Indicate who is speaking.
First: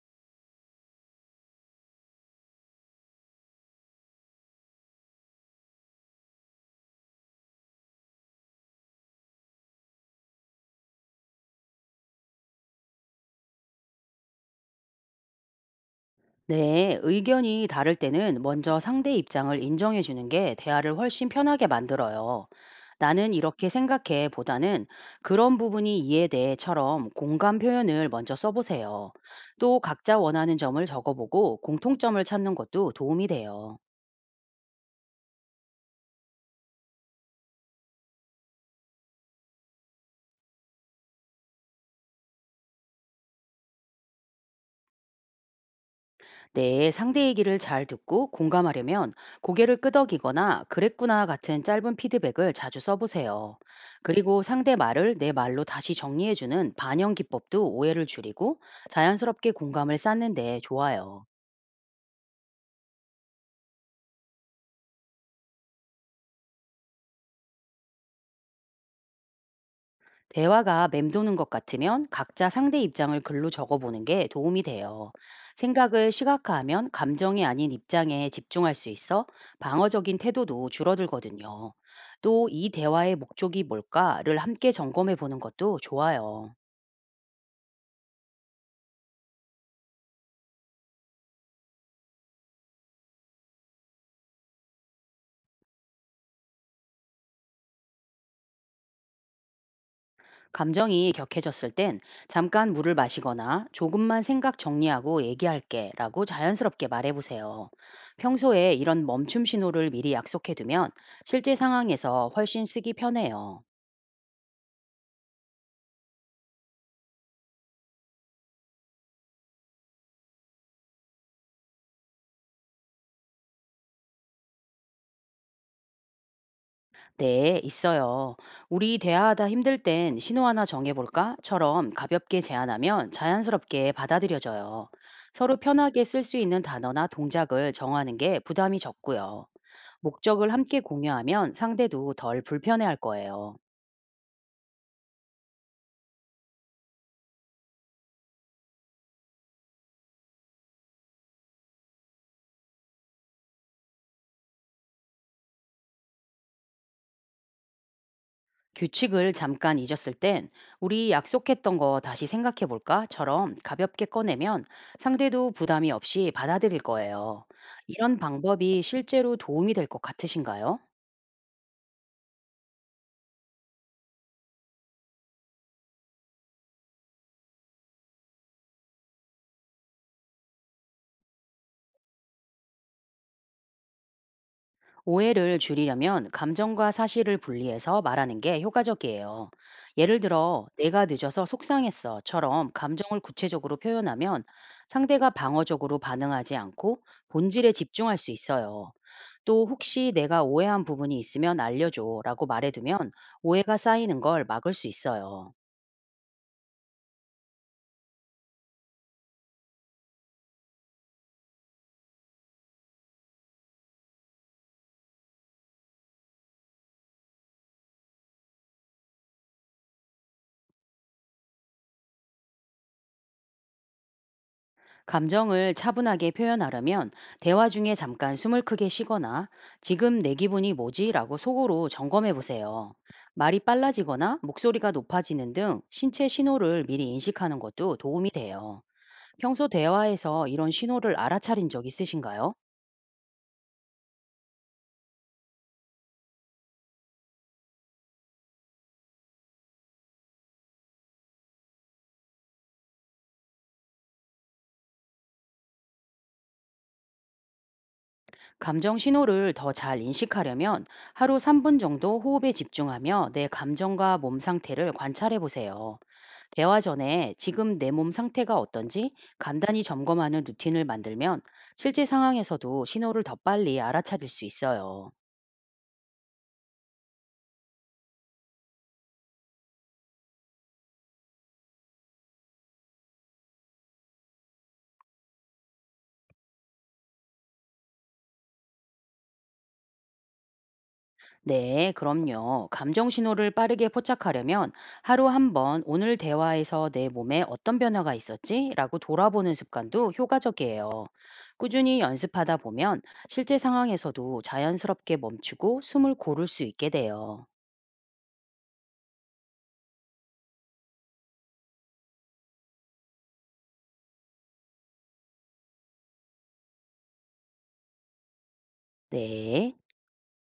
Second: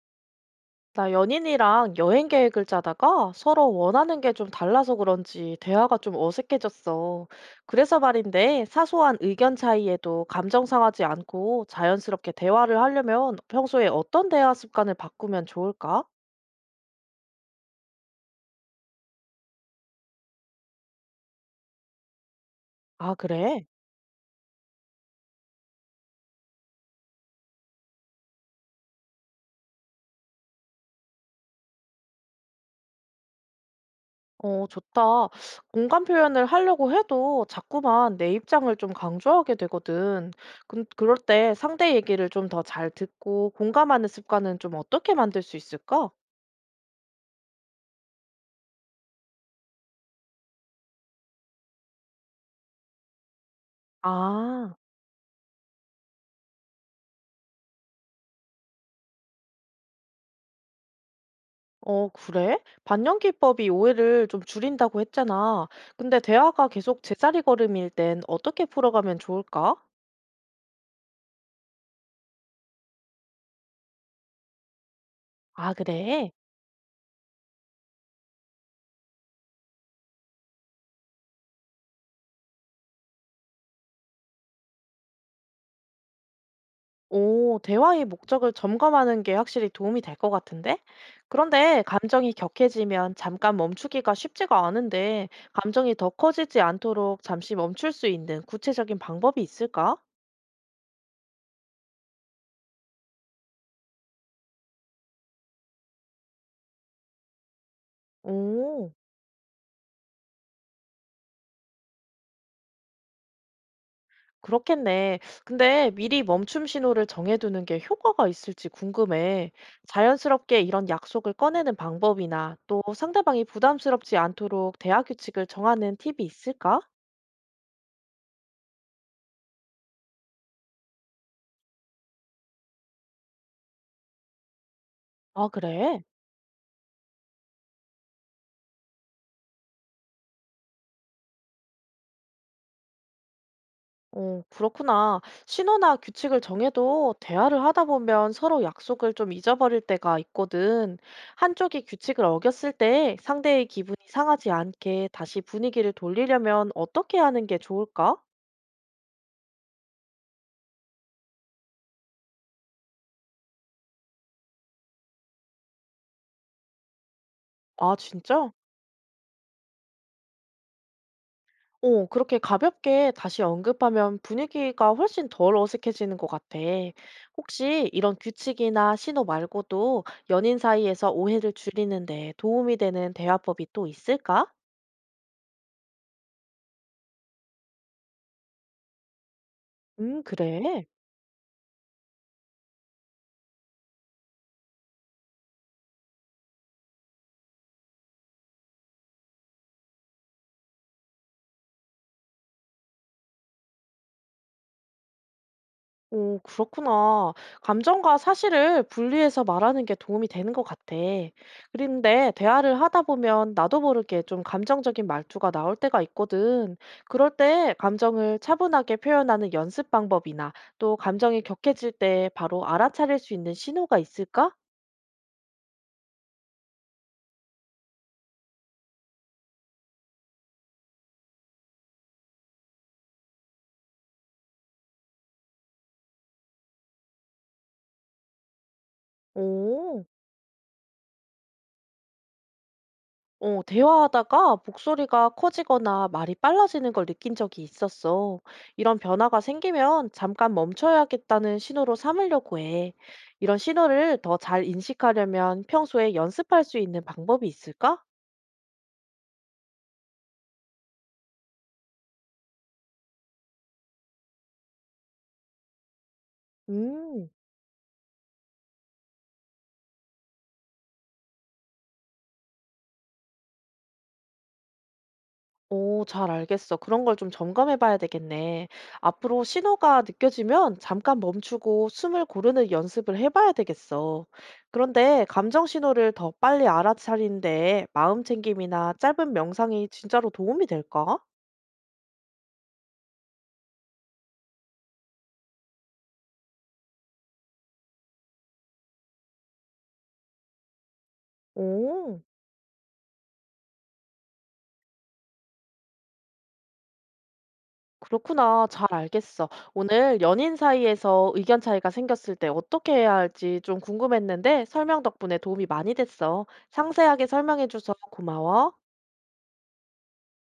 Speaker 1: 나 연인이랑 여행 계획을 짜다가 서로 원하는 게 좀 달라서 그런지 대화가 좀 어색해졌어. 그래서 말인데 사소한 의견 차이에도 감정 상하지 않고 자연스럽게 대화를 하려면 평소에 어떤 대화 습관을 바꾸면 좋을까?
Speaker 2: 네, 의견이 다를 때는 먼저 상대 입장을 인정해 주는 게 대화를 훨씬 편하게 만들어요.
Speaker 1: 아,
Speaker 2: 나는
Speaker 1: 그래?
Speaker 2: 이렇게 생각해 보다는 그런 부분이 이해돼처럼 공감 표현을 먼저 써보세요. 또 각자 원하는 점을 적어보고 공통점을 찾는 것도 도움이 돼요.
Speaker 1: 어, 좋다. 공감 표현을 하려고 해도 자꾸만 내 입장을 좀 강조하게 되거든. 근 그럴 때 상대 얘기를 좀 더 잘 듣고 공감하는 습관은 좀 어떻게 만들 수 있을까?
Speaker 2: 네, 상대 얘기를 잘 듣고 공감하려면 고개를 끄덕이거나 그랬구나 같은 짧은 피드백을 자주 써보세요. 그리고
Speaker 1: 아.
Speaker 2: 상대 말을 내 말로 다시 정리해주는 반영 기법도 오해를 줄이고 자연스럽게 공감을 쌓는 데 좋아요.
Speaker 1: 어, 그래? 반영기법이 오해를 좀 줄인다고 했잖아. 근데 대화가 계속 제자리 걸음일 땐 어떻게 풀어가면 좋을까?
Speaker 2: 대화가 맴도는 것 같으면 각자 상대 입장을 글로 적어보는 게 도움이 돼요.
Speaker 1: 아,
Speaker 2: 생각을
Speaker 1: 그래?
Speaker 2: 시각화하면 감정이 아닌 입장에 집중할 수 있어 방어적인 태도도 줄어들거든요. 또 이 대화의 목적이 뭘까를 함께 점검해 보는 것도 좋아요.
Speaker 1: 오, 대화의 목적을 점검하는 게 확실히 도움이 될 것 같은데? 그런데 감정이 격해지면 잠깐 멈추기가 쉽지가 않은데, 감정이 더 커지지 않도록 잠시 멈출 수 있는 구체적인 방법이 있을까?
Speaker 2: 감정이 격해졌을 땐 잠깐 물을 마시거나 조금만 생각 정리하고 얘기할게 라고 자연스럽게 말해보세요. 평소에
Speaker 1: 오.
Speaker 2: 이런 멈춤 신호를 미리 약속해 두면 실제 상황에서 훨씬 쓰기 편해요.
Speaker 1: 그렇겠네. 근데 미리 멈춤 신호를 정해두는 게 효과가 있을지 궁금해. 자연스럽게 이런 약속을 꺼내는 방법이나 또 상대방이 부담스럽지 않도록 대화 규칙을 정하는 팁이 있을까?
Speaker 2: 네, 있어요. 우리 대화하다 힘들 땐 신호 하나 정해볼까?처럼 가볍게 제안하면 자연스럽게 받아들여져요.
Speaker 1: 아,
Speaker 2: 서로
Speaker 1: 그래?
Speaker 2: 편하게 쓸 수 있는 단어나 동작을 정하는 게 부담이 적고요. 목적을 함께 공유하면 상대도 덜 불편해할 거예요.
Speaker 1: 어, 그렇구나. 신호나 규칙을 정해도 대화를 하다 보면 서로 약속을 좀 잊어버릴 때가 있거든. 한쪽이 규칙을 어겼을 때 상대의 기분이 상하지 않게 다시 분위기를 돌리려면 어떻게 하는 게 좋을까?
Speaker 2: 규칙을 잠깐 잊었을 땐 우리 약속했던 거 다시 생각해볼까?처럼 가볍게 꺼내면 상대도 부담이 없이 받아들일 거예요.
Speaker 1: 아,
Speaker 2: 이런
Speaker 1: 진짜?
Speaker 2: 방법이 실제로 도움이 될 것 같으신가요?
Speaker 1: 어, 그렇게 가볍게 다시 언급하면 분위기가 훨씬 덜 어색해지는 것 같아. 혹시 이런 규칙이나 신호 말고도 연인 사이에서 오해를 줄이는 데 도움이 되는 대화법이 또 있을까?
Speaker 2: 오해를 줄이려면 감정과 사실을 분리해서 말하는 게 효과적이에요. 예를 들어,
Speaker 1: 그래.
Speaker 2: 내가 늦어서 속상했어처럼 감정을 구체적으로 표현하면 상대가 방어적으로 반응하지 않고 본질에 집중할 수 있어요. 또 혹시 내가 오해한 부분이 있으면 알려줘라고 말해두면 오해가 쌓이는 걸 막을 수 있어요.
Speaker 1: 오, 그렇구나. 감정과 사실을 분리해서 말하는 게 도움이 되는 것 같아. 그런데 대화를 하다 보면 나도 모르게 좀 감정적인 말투가 나올 때가 있거든. 그럴 때 감정을 차분하게 표현하는 연습 방법이나 또 감정이 격해질 때 바로 알아차릴 수 있는 신호가 있을까?
Speaker 2: 감정을 차분하게 표현하려면 대화 중에 잠깐 숨을 크게 쉬거나 지금 내 기분이 뭐지? 라고 속으로 점검해 보세요. 말이 빨라지거나 목소리가 높아지는 등 신체 신호를 미리 인식하는 것도 도움이 돼요. 평소
Speaker 1: 오.
Speaker 2: 대화에서 이런 신호를 알아차린 적 있으신가요?
Speaker 1: 어, 대화하다가 목소리가 커지거나 말이 빨라지는 걸 느낀 적이 있었어. 이런 변화가 생기면 잠깐 멈춰야겠다는 신호로 삼으려고 해. 이런 신호를 더 잘 인식하려면 평소에 연습할 수 있는 방법이 있을까?
Speaker 2: 감정 신호를 더 잘 인식하려면 하루 3분 정도 호흡에 집중하며 내 감정과 몸 상태를 관찰해 보세요. 대화
Speaker 1: 음.
Speaker 2: 전에 지금 내 몸 상태가 어떤지 간단히 점검하는 루틴을 만들면 실제 상황에서도 신호를 더 빨리 알아차릴 수 있어요.
Speaker 1: 오, 잘 알겠어. 그런 걸 좀 점검해 봐야 되겠네. 앞으로 신호가 느껴지면 잠깐 멈추고 숨을 고르는 연습을 해 봐야 되겠어. 그런데 감정 신호를 더 빨리 알아차리는데 마음 챙김이나 짧은 명상이 진짜로 도움이 될까?
Speaker 2: 네, 그럼요. 감정 신호를 빠르게 포착하려면 하루 한 번 오늘 대화에서 내 몸에 어떤 변화가 있었지? 라고 돌아보는 습관도 효과적이에요. 꾸준히
Speaker 1: 오,
Speaker 2: 연습하다 보면 실제 상황에서도 자연스럽게 멈추고 숨을 고를 수 있게 돼요.
Speaker 1: 그렇구나. 잘 알겠어. 오늘 연인 사이에서 의견 차이가 생겼을 때 어떻게 해야 할지 좀 궁금했는데 설명 덕분에 도움이 많이 됐어. 상세하게 설명해 줘서 고마워.
Speaker 2: 네.